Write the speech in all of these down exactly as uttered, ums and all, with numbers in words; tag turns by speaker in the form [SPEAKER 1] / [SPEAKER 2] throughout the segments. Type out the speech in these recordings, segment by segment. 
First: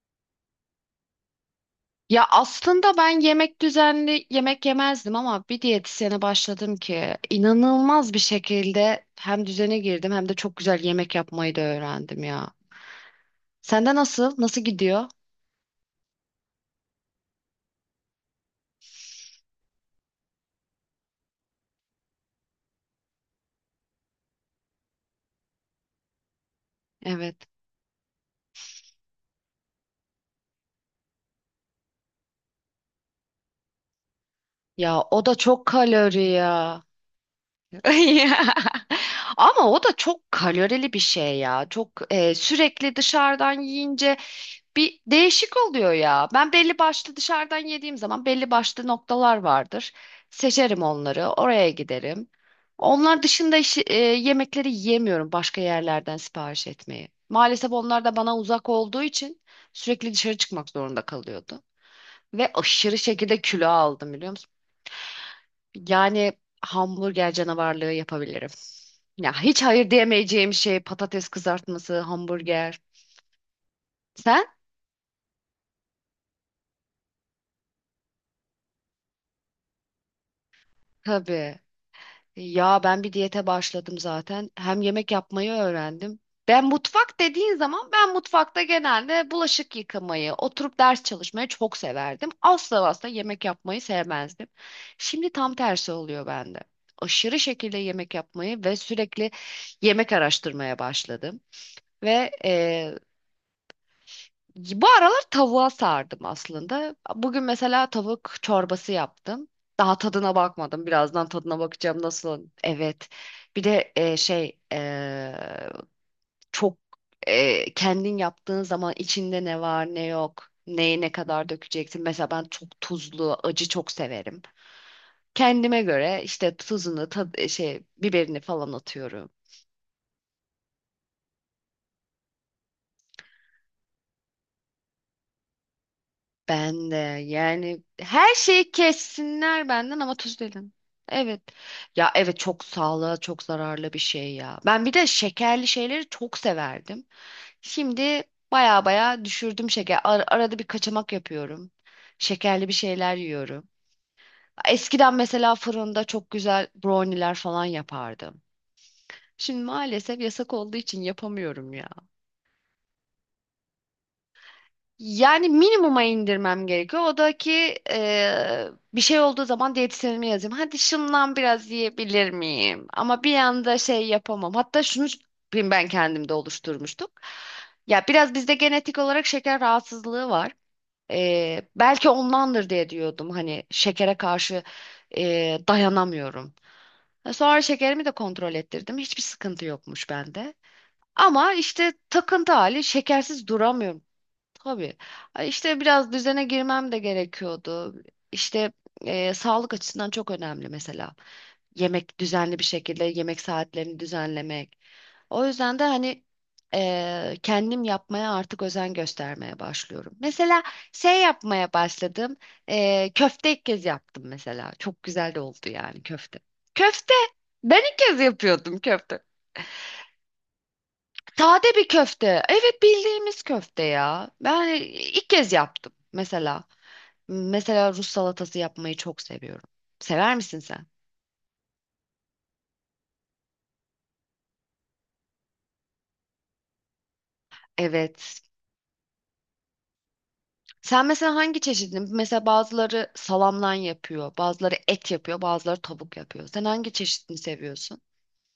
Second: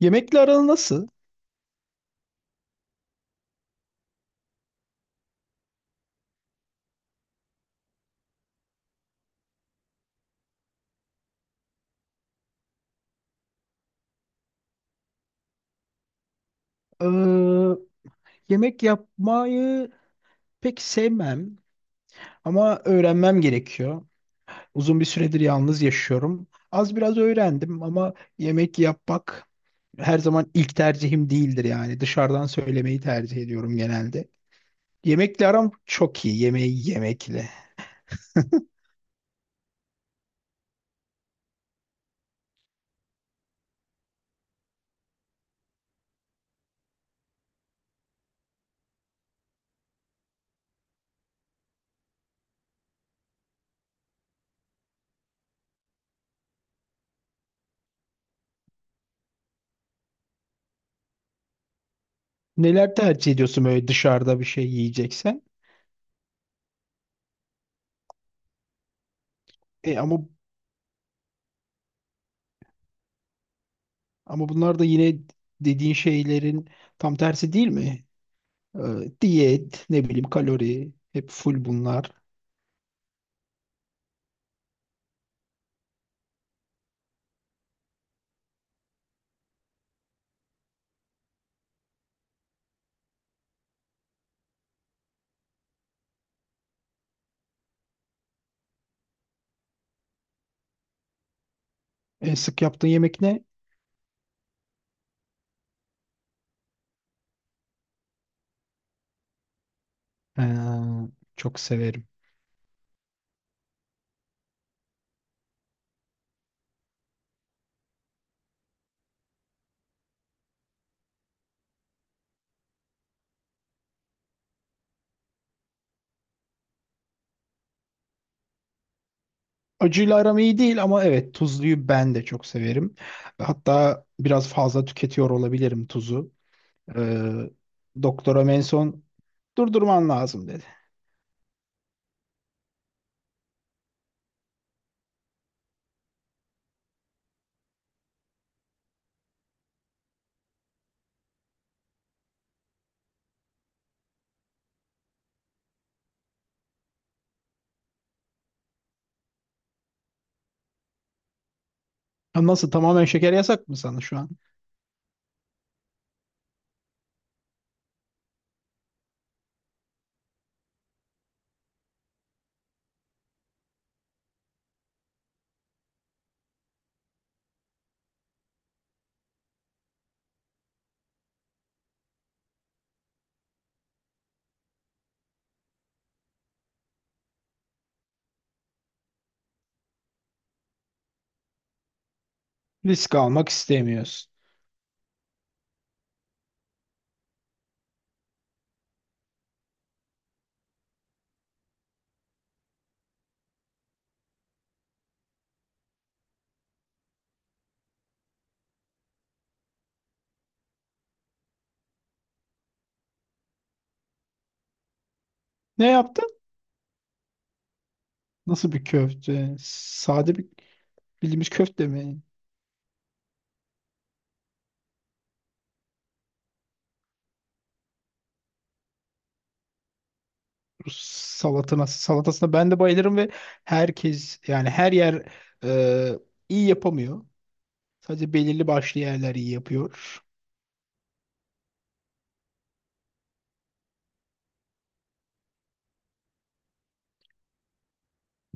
[SPEAKER 1] Yemekle aran nasıl?
[SPEAKER 2] Ya aslında ben yemek düzenli yemek yemezdim ama bir diyetisyene başladım ki inanılmaz bir şekilde hem düzene girdim hem de çok güzel yemek yapmayı da öğrendim ya. Sende nasıl? Nasıl gidiyor?
[SPEAKER 1] Ee, Yemek yapmayı pek sevmem ama öğrenmem gerekiyor. Uzun bir süredir yalnız yaşıyorum. Az biraz
[SPEAKER 2] Evet.
[SPEAKER 1] öğrendim ama yemek yapmak her zaman ilk tercihim değildir yani. Dışarıdan söylemeyi tercih ediyorum genelde.
[SPEAKER 2] Ya o da
[SPEAKER 1] Yemekle
[SPEAKER 2] çok
[SPEAKER 1] aram
[SPEAKER 2] kalori
[SPEAKER 1] çok iyi.
[SPEAKER 2] ya.
[SPEAKER 1] Yemeği yemekle.
[SPEAKER 2] Ya. Ama o da çok kalorili bir şey ya. Çok e, sürekli dışarıdan yiyince bir değişik oluyor ya. Ben belli başlı dışarıdan yediğim zaman belli başlı noktalar vardır. Seçerim onları, oraya giderim. Onlar dışında işi- e, yemekleri yiyemiyorum başka yerlerden sipariş etmeyi. Maalesef onlar da bana uzak olduğu için sürekli dışarı çıkmak zorunda kalıyordu. Ve
[SPEAKER 1] Neler
[SPEAKER 2] aşırı
[SPEAKER 1] tercih
[SPEAKER 2] şekilde
[SPEAKER 1] ediyorsun
[SPEAKER 2] kilo
[SPEAKER 1] böyle
[SPEAKER 2] aldım biliyor
[SPEAKER 1] dışarıda bir
[SPEAKER 2] musun?
[SPEAKER 1] şey yiyeceksen?
[SPEAKER 2] Yani hamburger canavarlığı yapabilirim. Ya hiç hayır
[SPEAKER 1] E ama
[SPEAKER 2] diyemeyeceğim şey patates kızartması, hamburger. Sen?
[SPEAKER 1] ama bunlar da yine dediğin şeylerin tam tersi değil mi? Ee, Diyet, ne bileyim kalori, hep
[SPEAKER 2] Tabii.
[SPEAKER 1] full bunlar.
[SPEAKER 2] Ya ben bir diyete başladım zaten. Hem yemek yapmayı öğrendim. Ben mutfak dediğin zaman ben mutfakta genelde bulaşık yıkamayı, oturup ders çalışmayı çok severdim. Asla asla yemek yapmayı sevmezdim. Şimdi tam tersi oluyor bende. Aşırı şekilde yemek yapmayı ve sürekli yemek araştırmaya başladım. Ve
[SPEAKER 1] En sık yaptığın yemek ne?
[SPEAKER 2] bu aralar tavuğa sardım aslında. Bugün mesela tavuk çorbası yaptım. Daha tadına
[SPEAKER 1] Ee,
[SPEAKER 2] bakmadım. Birazdan tadına
[SPEAKER 1] Çok
[SPEAKER 2] bakacağım
[SPEAKER 1] severim.
[SPEAKER 2] nasıl. Evet. Bir de e, şey e, çok e, kendin yaptığın zaman içinde ne var ne yok. Neyi ne kadar dökeceksin. Mesela ben çok tuzlu, acı çok severim. Kendime göre işte tuzunu, tad, şey biberini falan atıyorum.
[SPEAKER 1] Acıyla aram iyi değil ama evet tuzluyu ben de çok severim. Hatta biraz fazla tüketiyor olabilirim tuzu.
[SPEAKER 2] Ben de
[SPEAKER 1] Ee,
[SPEAKER 2] yani her
[SPEAKER 1] Doktoram en
[SPEAKER 2] şeyi
[SPEAKER 1] son
[SPEAKER 2] kessinler benden
[SPEAKER 1] durdurman
[SPEAKER 2] ama tuz
[SPEAKER 1] lazım dedi.
[SPEAKER 2] dedim. Evet. Ya evet çok sağlığa çok zararlı bir şey ya. Ben bir de şekerli şeyleri çok severdim. Şimdi baya baya düşürdüm şeker. Ar- arada bir kaçamak yapıyorum. Şekerli bir şeyler yiyorum. Eskiden mesela fırında çok güzel brownie'ler falan yapardım. Şimdi maalesef yasak olduğu için yapamıyorum ya.
[SPEAKER 1] Ha, nasıl tamamen şeker yasak mı sana şu an?
[SPEAKER 2] Yani minimuma indirmem gerekiyor. O da ki eee, bir şey olduğu zaman diyetisyenime yazayım. Hadi şundan biraz yiyebilir miyim? Ama bir anda şey yapamam. Hatta şunu ben ben kendimde oluşturmuştuk. Ya biraz bizde genetik olarak şeker rahatsızlığı var. Eee, belki ondandır diye diyordum. Hani şekere karşı eee, dayanamıyorum. E, Sonra şekerimi de kontrol ettirdim. Hiçbir sıkıntı yokmuş bende. Ama işte takıntı hali
[SPEAKER 1] Risk
[SPEAKER 2] şekersiz
[SPEAKER 1] almak
[SPEAKER 2] duramıyorum.
[SPEAKER 1] istemiyorsun.
[SPEAKER 2] Tabii. Ay İşte biraz düzene girmem de gerekiyordu. İşte e, sağlık açısından çok önemli mesela. Yemek düzenli bir şekilde yemek saatlerini düzenlemek. O yüzden de hani e, kendim yapmaya artık özen göstermeye başlıyorum. Mesela şey yapmaya başladım. E, köfte ilk kez yaptım mesela. Çok güzel de oldu
[SPEAKER 1] Ne
[SPEAKER 2] yani köfte.
[SPEAKER 1] yaptın?
[SPEAKER 2] Köfte! Ben ilk kez
[SPEAKER 1] Nasıl
[SPEAKER 2] yapıyordum
[SPEAKER 1] bir
[SPEAKER 2] köfte.
[SPEAKER 1] köfte? Sade bir bildiğimiz
[SPEAKER 2] Sade
[SPEAKER 1] köfte
[SPEAKER 2] bir
[SPEAKER 1] mi?
[SPEAKER 2] köfte. Evet bildiğimiz köfte ya. Ben hani, ilk kez yaptım mesela. Mesela Rus salatası yapmayı çok seviyorum. Sever misin sen?
[SPEAKER 1] Rus salatına, salatasına ben de bayılırım ve herkes yani her yer e, iyi yapamıyor. Sadece
[SPEAKER 2] Evet.
[SPEAKER 1] belirli başlı yerler iyi yapıyor.
[SPEAKER 2] Sen mesela hangi çeşidini? Mesela bazıları salamdan yapıyor, bazıları et yapıyor, bazıları tavuk yapıyor. Sen hangi çeşidini seviyorsun?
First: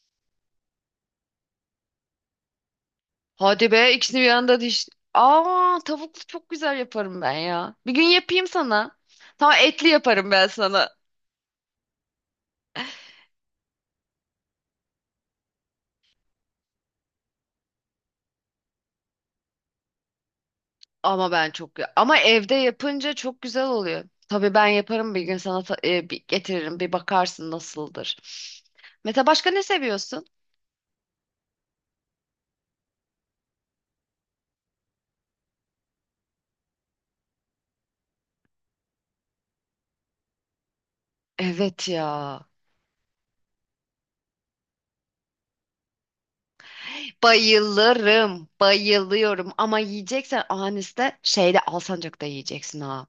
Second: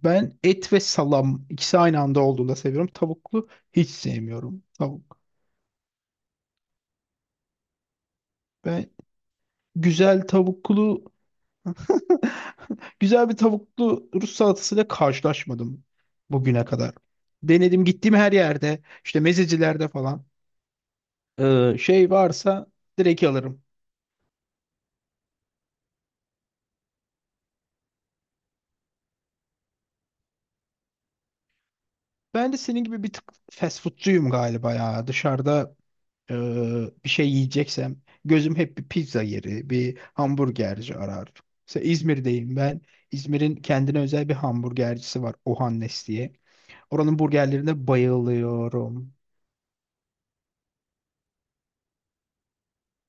[SPEAKER 1] Ben et ve salam ikisi aynı anda olduğunda seviyorum. Tavuklu
[SPEAKER 2] Hadi
[SPEAKER 1] hiç
[SPEAKER 2] be ikisini bir anda
[SPEAKER 1] sevmiyorum.
[SPEAKER 2] diş.
[SPEAKER 1] Tavuk.
[SPEAKER 2] Aa tavuklu çok güzel yaparım ben ya. Bir gün yapayım
[SPEAKER 1] Ben
[SPEAKER 2] sana. Tamam etli
[SPEAKER 1] güzel
[SPEAKER 2] yaparım ben sana.
[SPEAKER 1] tavuklu güzel bir tavuklu Rus salatasıyla karşılaşmadım bugüne kadar. Denedim gittiğim her yerde işte mezecilerde falan
[SPEAKER 2] Ama ben çok
[SPEAKER 1] e, şey
[SPEAKER 2] ama evde
[SPEAKER 1] varsa
[SPEAKER 2] yapınca
[SPEAKER 1] direkt
[SPEAKER 2] çok
[SPEAKER 1] alırım.
[SPEAKER 2] güzel oluyor. Tabii ben yaparım bir gün sana ta- e, bir getiririm bir bakarsın nasıldır. Mete başka ne seviyorsun?
[SPEAKER 1] Ben de senin gibi bir tık fast foodcuyum galiba ya. Dışarıda Ee, bir şey yiyeceksem gözüm hep bir pizza yeri, bir hamburgerci arar. Mesela
[SPEAKER 2] Evet ya.
[SPEAKER 1] İzmir'deyim ben. İzmir'in kendine özel bir hamburgercisi var Ohannes diye. Oranın burgerlerine
[SPEAKER 2] Bayılırım,
[SPEAKER 1] bayılıyorum.
[SPEAKER 2] bayılıyorum ama yiyeceksen Anis'te şeyde Alsancak'ta yiyeceksin ha.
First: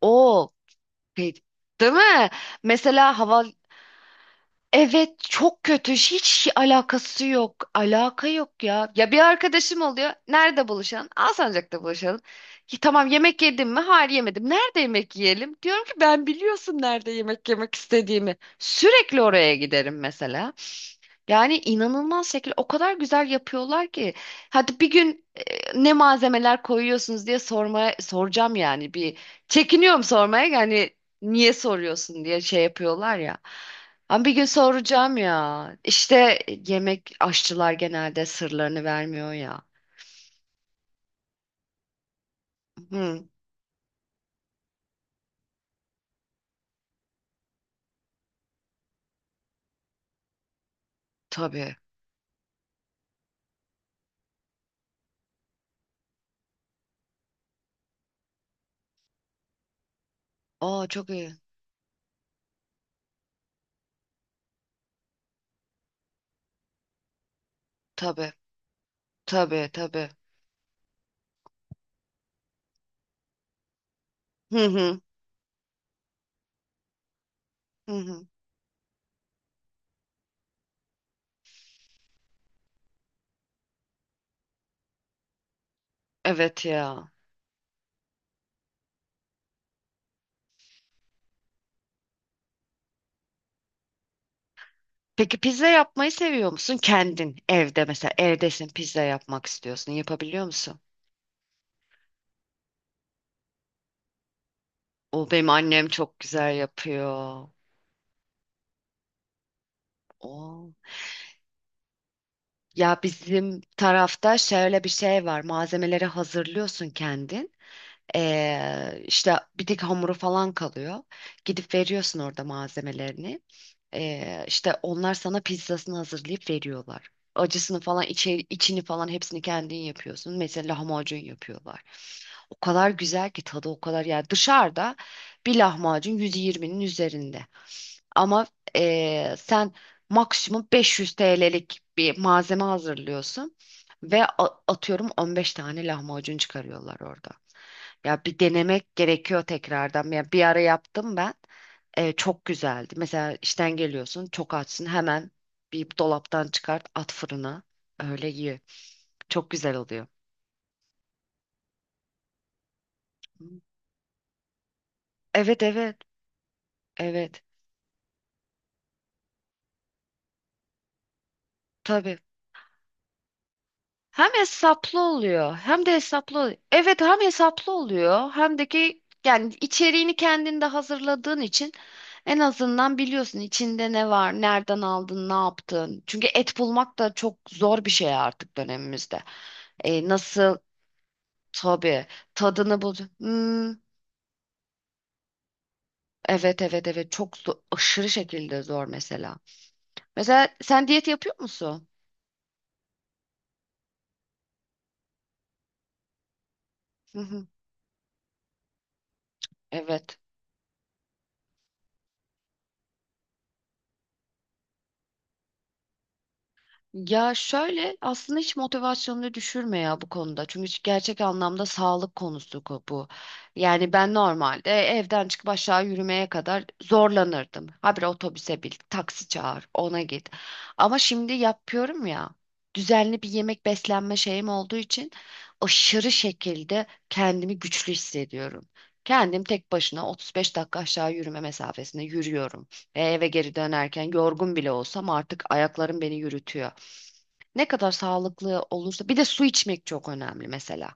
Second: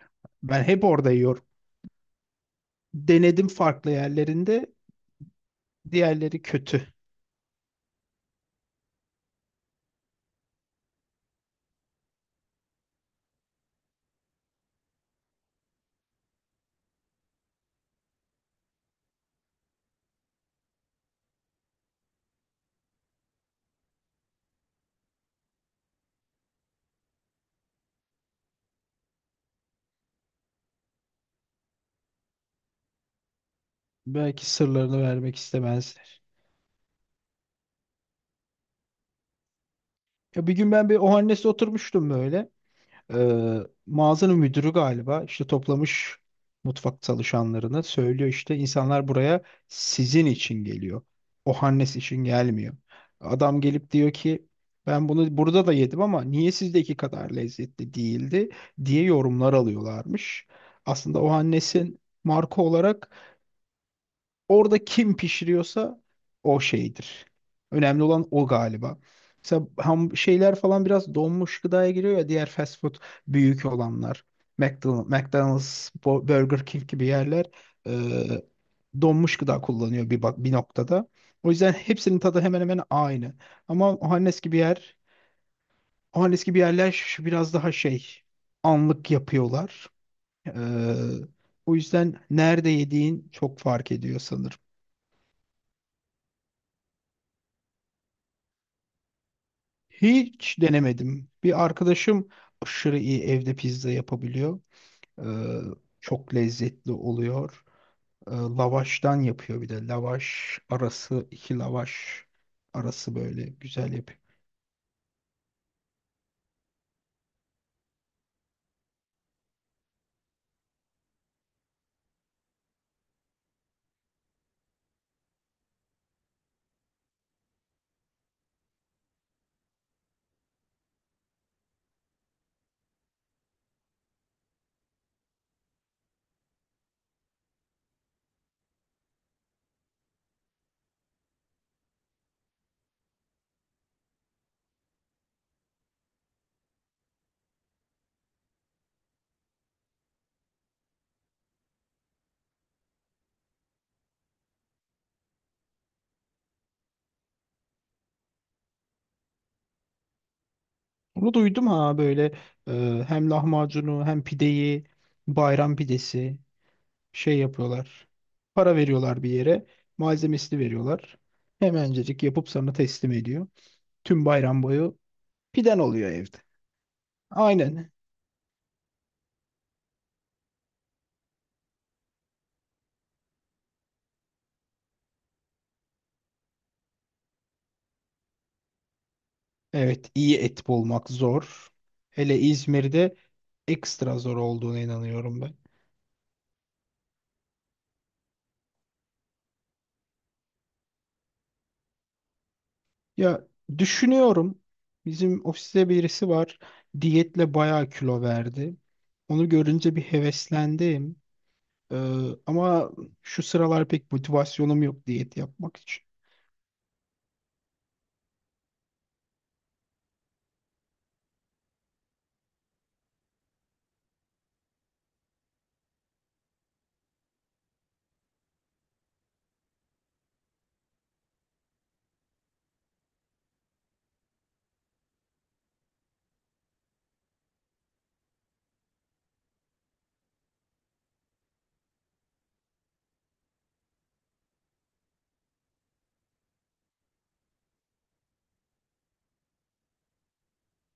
[SPEAKER 2] O
[SPEAKER 1] Ben hep orada
[SPEAKER 2] pe-
[SPEAKER 1] yiyorum.
[SPEAKER 2] Değil mi? Mesela hava
[SPEAKER 1] Denedim farklı yerlerinde.
[SPEAKER 2] evet çok kötü
[SPEAKER 1] Diğerleri
[SPEAKER 2] hiç
[SPEAKER 1] kötü.
[SPEAKER 2] alakası yok alaka yok ya ya bir arkadaşım oluyor nerede buluşalım Alsancak'ta buluşalım ki tamam yemek yedim mi hayır yemedim nerede yemek yiyelim diyorum ki ben biliyorsun nerede yemek yemek istediğimi sürekli oraya giderim mesela yani inanılmaz şekilde o kadar güzel yapıyorlar ki hadi bir gün e, ne malzemeler koyuyorsunuz diye sormaya soracağım yani bir çekiniyorum sormaya yani niye soruyorsun diye şey yapıyorlar ya ama bir gün
[SPEAKER 1] Belki sırlarını
[SPEAKER 2] soracağım
[SPEAKER 1] vermek
[SPEAKER 2] ya.
[SPEAKER 1] istemezler.
[SPEAKER 2] İşte yemek aşçılar genelde sırlarını vermiyor ya.
[SPEAKER 1] Ya bir gün ben bir Ohannes'te oturmuştum böyle.
[SPEAKER 2] Hı,
[SPEAKER 1] Ee, Mağazanın müdürü galiba işte toplamış mutfak çalışanlarını söylüyor işte insanlar buraya sizin için geliyor. O
[SPEAKER 2] tabii.
[SPEAKER 1] Hannes için gelmiyor. Adam gelip diyor ki ben bunu burada da yedim ama niye sizdeki kadar lezzetli değildi diye yorumlar alıyorlarmış.
[SPEAKER 2] Aa çok
[SPEAKER 1] Aslında o
[SPEAKER 2] iyi.
[SPEAKER 1] Hannes'in marka olarak orada kim pişiriyorsa o şeydir. Önemli olan
[SPEAKER 2] Tabii.
[SPEAKER 1] o galiba. Mesela
[SPEAKER 2] Tabii tabii.
[SPEAKER 1] ham şeyler falan biraz donmuş gıdaya giriyor ya diğer fast food büyük olanlar.
[SPEAKER 2] Hı hı.
[SPEAKER 1] McDonald's, McDonald's, Bo- Burger King gibi yerler
[SPEAKER 2] Hı
[SPEAKER 1] e,
[SPEAKER 2] hı.
[SPEAKER 1] donmuş gıda kullanıyor bir bak bir noktada. O yüzden hepsinin tadı hemen hemen aynı. Ama Ohannes gibi yer, Ohannes gibi
[SPEAKER 2] Evet
[SPEAKER 1] yerler
[SPEAKER 2] ya.
[SPEAKER 1] şu- biraz daha şey anlık yapıyorlar. E, O yüzden nerede yediğin çok fark ediyor sanırım.
[SPEAKER 2] Peki pizza yapmayı seviyor musun? Kendin evde mesela evdesin pizza yapmak istiyorsun. Yapabiliyor
[SPEAKER 1] Hiç
[SPEAKER 2] musun?
[SPEAKER 1] denemedim. Bir arkadaşım aşırı iyi evde pizza yapabiliyor. Ee,
[SPEAKER 2] O benim annem çok
[SPEAKER 1] Çok
[SPEAKER 2] güzel
[SPEAKER 1] lezzetli
[SPEAKER 2] yapıyor.
[SPEAKER 1] oluyor. Ee, lavaştan yapıyor bir de. Lavaş
[SPEAKER 2] O.
[SPEAKER 1] arası, iki lavaş
[SPEAKER 2] Ya
[SPEAKER 1] arası böyle
[SPEAKER 2] bizim
[SPEAKER 1] güzel yapıyor.
[SPEAKER 2] tarafta şöyle bir şey var. Malzemeleri hazırlıyorsun kendin. Ee, işte bir tek hamuru falan kalıyor. Gidip veriyorsun orada malzemelerini. Ee, işte onlar sana pizzasını hazırlayıp veriyorlar. Acısını falan içe, içini falan hepsini kendin yapıyorsun. Mesela lahmacun yapıyorlar. O kadar güzel ki tadı o kadar yani dışarıda bir lahmacun yüz yirminin üzerinde. Ama ee, sen maksimum beş yüz T L'lik bir malzeme hazırlıyorsun ve a- atıyorum on beş tane lahmacun çıkarıyorlar orada. Ya bir denemek gerekiyor tekrardan. Ya bir ara yaptım ben. E, çok güzeldi. Mesela işten geliyorsun, çok açsın hemen bir dolaptan çıkart, at fırına. Öyle ye. Çok güzel oluyor.
[SPEAKER 1] Onu duydum ha böyle e, hem lahmacunu hem pideyi
[SPEAKER 2] Evet
[SPEAKER 1] bayram
[SPEAKER 2] evet
[SPEAKER 1] pidesi şey
[SPEAKER 2] evet
[SPEAKER 1] yapıyorlar. Para veriyorlar bir yere. Malzemesini veriyorlar.
[SPEAKER 2] tabii.
[SPEAKER 1] Hemencecik yapıp sana teslim ediyor. Tüm
[SPEAKER 2] Hem
[SPEAKER 1] bayram boyu
[SPEAKER 2] hesaplı oluyor
[SPEAKER 1] piden
[SPEAKER 2] hem de
[SPEAKER 1] oluyor evde.
[SPEAKER 2] hesaplı oluyor. Evet hem hesaplı
[SPEAKER 1] Aynen.
[SPEAKER 2] oluyor hem de ki yani içeriğini kendinde hazırladığın için en azından biliyorsun içinde ne var, nereden aldın, ne yaptın. Çünkü et bulmak da çok zor bir şey artık dönemimizde. E,
[SPEAKER 1] Evet, iyi
[SPEAKER 2] nasıl?
[SPEAKER 1] et bulmak zor.
[SPEAKER 2] Tabii.
[SPEAKER 1] Hele
[SPEAKER 2] Tadını bul.
[SPEAKER 1] İzmir'de
[SPEAKER 2] Hmm,
[SPEAKER 1] ekstra zor olduğuna inanıyorum ben.
[SPEAKER 2] evet evet evet. Çok zor, aşırı şekilde zor mesela. Mesela sen diyet yapıyor musun?
[SPEAKER 1] Ya düşünüyorum. Bizim ofiste birisi var.
[SPEAKER 2] Hı hı.
[SPEAKER 1] Diyetle bayağı kilo verdi. Onu görünce bir
[SPEAKER 2] Evet.
[SPEAKER 1] heveslendim. Ee, Ama şu sıralar pek motivasyonum yok diyet yapmak için.
[SPEAKER 2] Ya şöyle aslında hiç motivasyonunu düşürme ya bu konuda. Çünkü gerçek anlamda sağlık konusu ko- bu. Yani ben normalde evden çıkıp aşağı yürümeye kadar zorlanırdım. Habire otobüse bin, taksi çağır, ona git. Ama şimdi yapıyorum ya. Düzenli bir yemek beslenme şeyim olduğu için aşırı şekilde kendimi güçlü hissediyorum. Kendim tek başına otuz beş dakika aşağı yürüme mesafesinde yürüyorum. Ve eve geri dönerken yorgun bile olsam artık ayaklarım beni yürütüyor. Ne kadar sağlıklı olursa bir de su içmek çok önemli mesela.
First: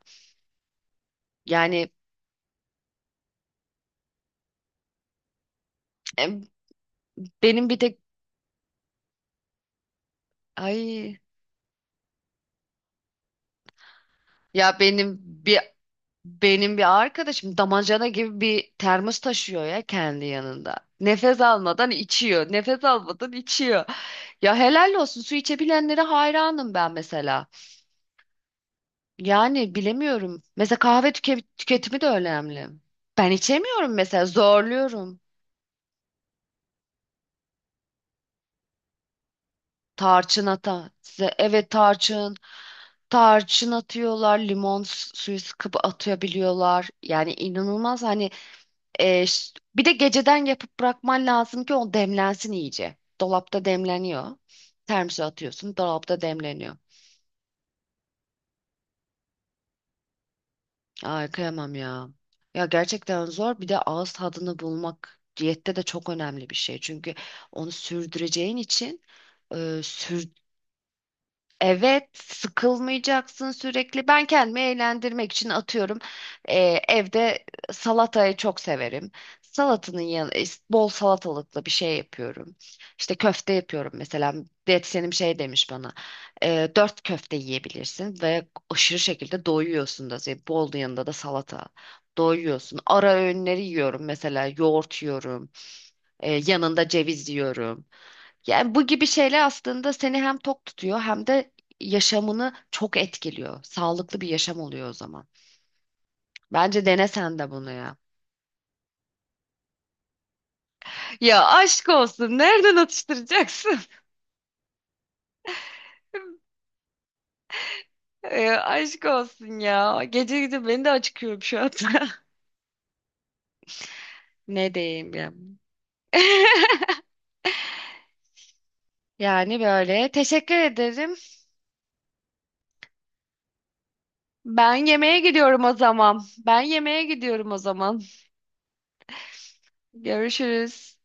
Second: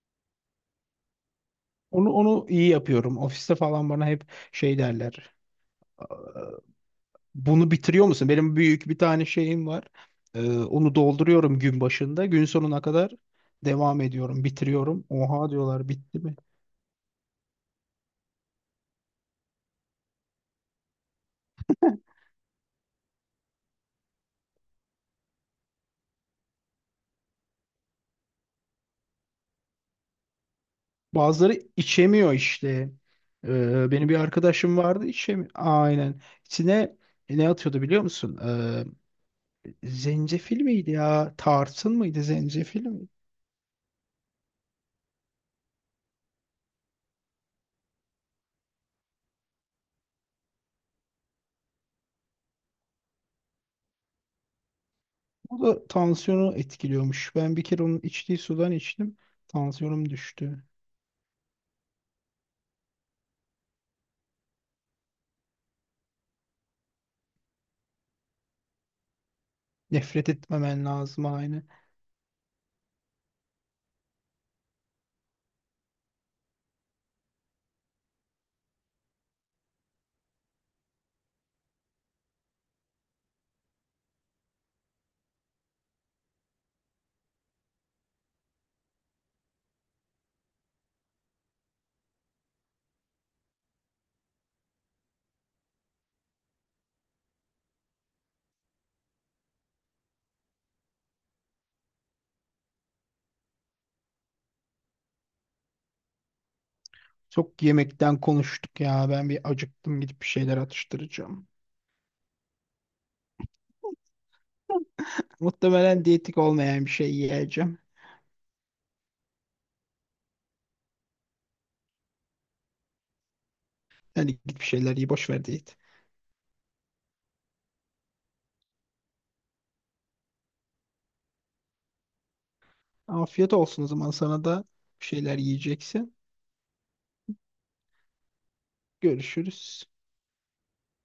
[SPEAKER 2] Yani
[SPEAKER 1] Onu onu iyi yapıyorum. Ofiste falan bana hep şey derler.
[SPEAKER 2] em, benim
[SPEAKER 1] Bunu
[SPEAKER 2] bir tek
[SPEAKER 1] bitiriyor musun? Benim büyük bir tane şeyim var. Ee, onu
[SPEAKER 2] ay
[SPEAKER 1] dolduruyorum gün başında. Gün sonuna kadar devam ediyorum,
[SPEAKER 2] ya
[SPEAKER 1] bitiriyorum.
[SPEAKER 2] benim
[SPEAKER 1] Oha
[SPEAKER 2] bir
[SPEAKER 1] diyorlar bitti mi?
[SPEAKER 2] benim bir arkadaşım damacana gibi bir termos taşıyor ya kendi yanında. Nefes almadan içiyor. Nefes almadan içiyor. Ya helal olsun su içebilenlere hayranım ben mesela. Yani bilemiyorum. Mesela kahve tüke-
[SPEAKER 1] Bazıları
[SPEAKER 2] tüketimi de
[SPEAKER 1] içemiyor
[SPEAKER 2] önemli.
[SPEAKER 1] işte.
[SPEAKER 2] Ben
[SPEAKER 1] Ee,
[SPEAKER 2] içemiyorum
[SPEAKER 1] benim bir
[SPEAKER 2] mesela
[SPEAKER 1] arkadaşım vardı
[SPEAKER 2] zorluyorum.
[SPEAKER 1] içemiyor. Aynen. İçine ne atıyordu biliyor musun? Ee,
[SPEAKER 2] Tarçın
[SPEAKER 1] zencefil
[SPEAKER 2] ata.
[SPEAKER 1] miydi
[SPEAKER 2] Size
[SPEAKER 1] ya?
[SPEAKER 2] evet
[SPEAKER 1] Tarçın mıydı?
[SPEAKER 2] tarçın.
[SPEAKER 1] Zencefil mi?
[SPEAKER 2] Tarçın atıyorlar, limon s- suyu sıkıp atabiliyorlar. Yani inanılmaz hani e, ş- bir de geceden yapıp bırakman lazım ki o demlensin iyice. Dolapta demleniyor. Termose
[SPEAKER 1] O
[SPEAKER 2] atıyorsun,
[SPEAKER 1] da
[SPEAKER 2] dolapta
[SPEAKER 1] tansiyonu
[SPEAKER 2] demleniyor.
[SPEAKER 1] etkiliyormuş. Ben bir kere onun içtiği sudan içtim. Tansiyonum düştü.
[SPEAKER 2] Ay kıyamam ya. Ya gerçekten zor. Bir de ağız tadını bulmak diyette de çok önemli bir şey. Çünkü onu sürdüreceğin için e,
[SPEAKER 1] Nefret
[SPEAKER 2] sür.
[SPEAKER 1] etmemen lazım aynı.
[SPEAKER 2] Evet, sıkılmayacaksın sürekli. Ben kendimi eğlendirmek için atıyorum. e, Evde salatayı çok severim. Salatanın yanı e, Bol salatalıklı bir şey yapıyorum. İşte köfte yapıyorum mesela. Diyetisyenim şey demiş bana. E, dört köfte yiyebilirsin ve aşırı şekilde doyuyorsun da. Yani bol yanında da salata. Doyuyorsun. Ara öğünleri yiyorum mesela. Yoğurt yiyorum. E, yanında ceviz yiyorum. Yani bu gibi şeyler aslında seni hem tok tutuyor hem de yaşamını çok etkiliyor. Sağlıklı bir yaşam oluyor o zaman. Bence dene sen de
[SPEAKER 1] Çok
[SPEAKER 2] bunu ya.
[SPEAKER 1] yemekten konuştuk ya. Ben bir acıktım gidip bir şeyler
[SPEAKER 2] Ya
[SPEAKER 1] atıştıracağım.
[SPEAKER 2] aşk olsun. Nereden atıştıracaksın?
[SPEAKER 1] Muhtemelen diyetik olmayan bir şey yiyeceğim.
[SPEAKER 2] E, aşk olsun ya. Gece gece beni de acıkıyorum şu anda.
[SPEAKER 1] Hani git bir
[SPEAKER 2] Ne
[SPEAKER 1] şeyler ye
[SPEAKER 2] diyeyim
[SPEAKER 1] boş
[SPEAKER 2] ya.
[SPEAKER 1] ver diyet.
[SPEAKER 2] Yani böyle. Teşekkür ederim.
[SPEAKER 1] Afiyet olsun o zaman sana da
[SPEAKER 2] Ben
[SPEAKER 1] bir
[SPEAKER 2] yemeğe
[SPEAKER 1] şeyler
[SPEAKER 2] gidiyorum o
[SPEAKER 1] yiyeceksin.
[SPEAKER 2] zaman. Ben yemeğe gidiyorum o zaman.
[SPEAKER 1] Görüşürüz.
[SPEAKER 2] Görüşürüz.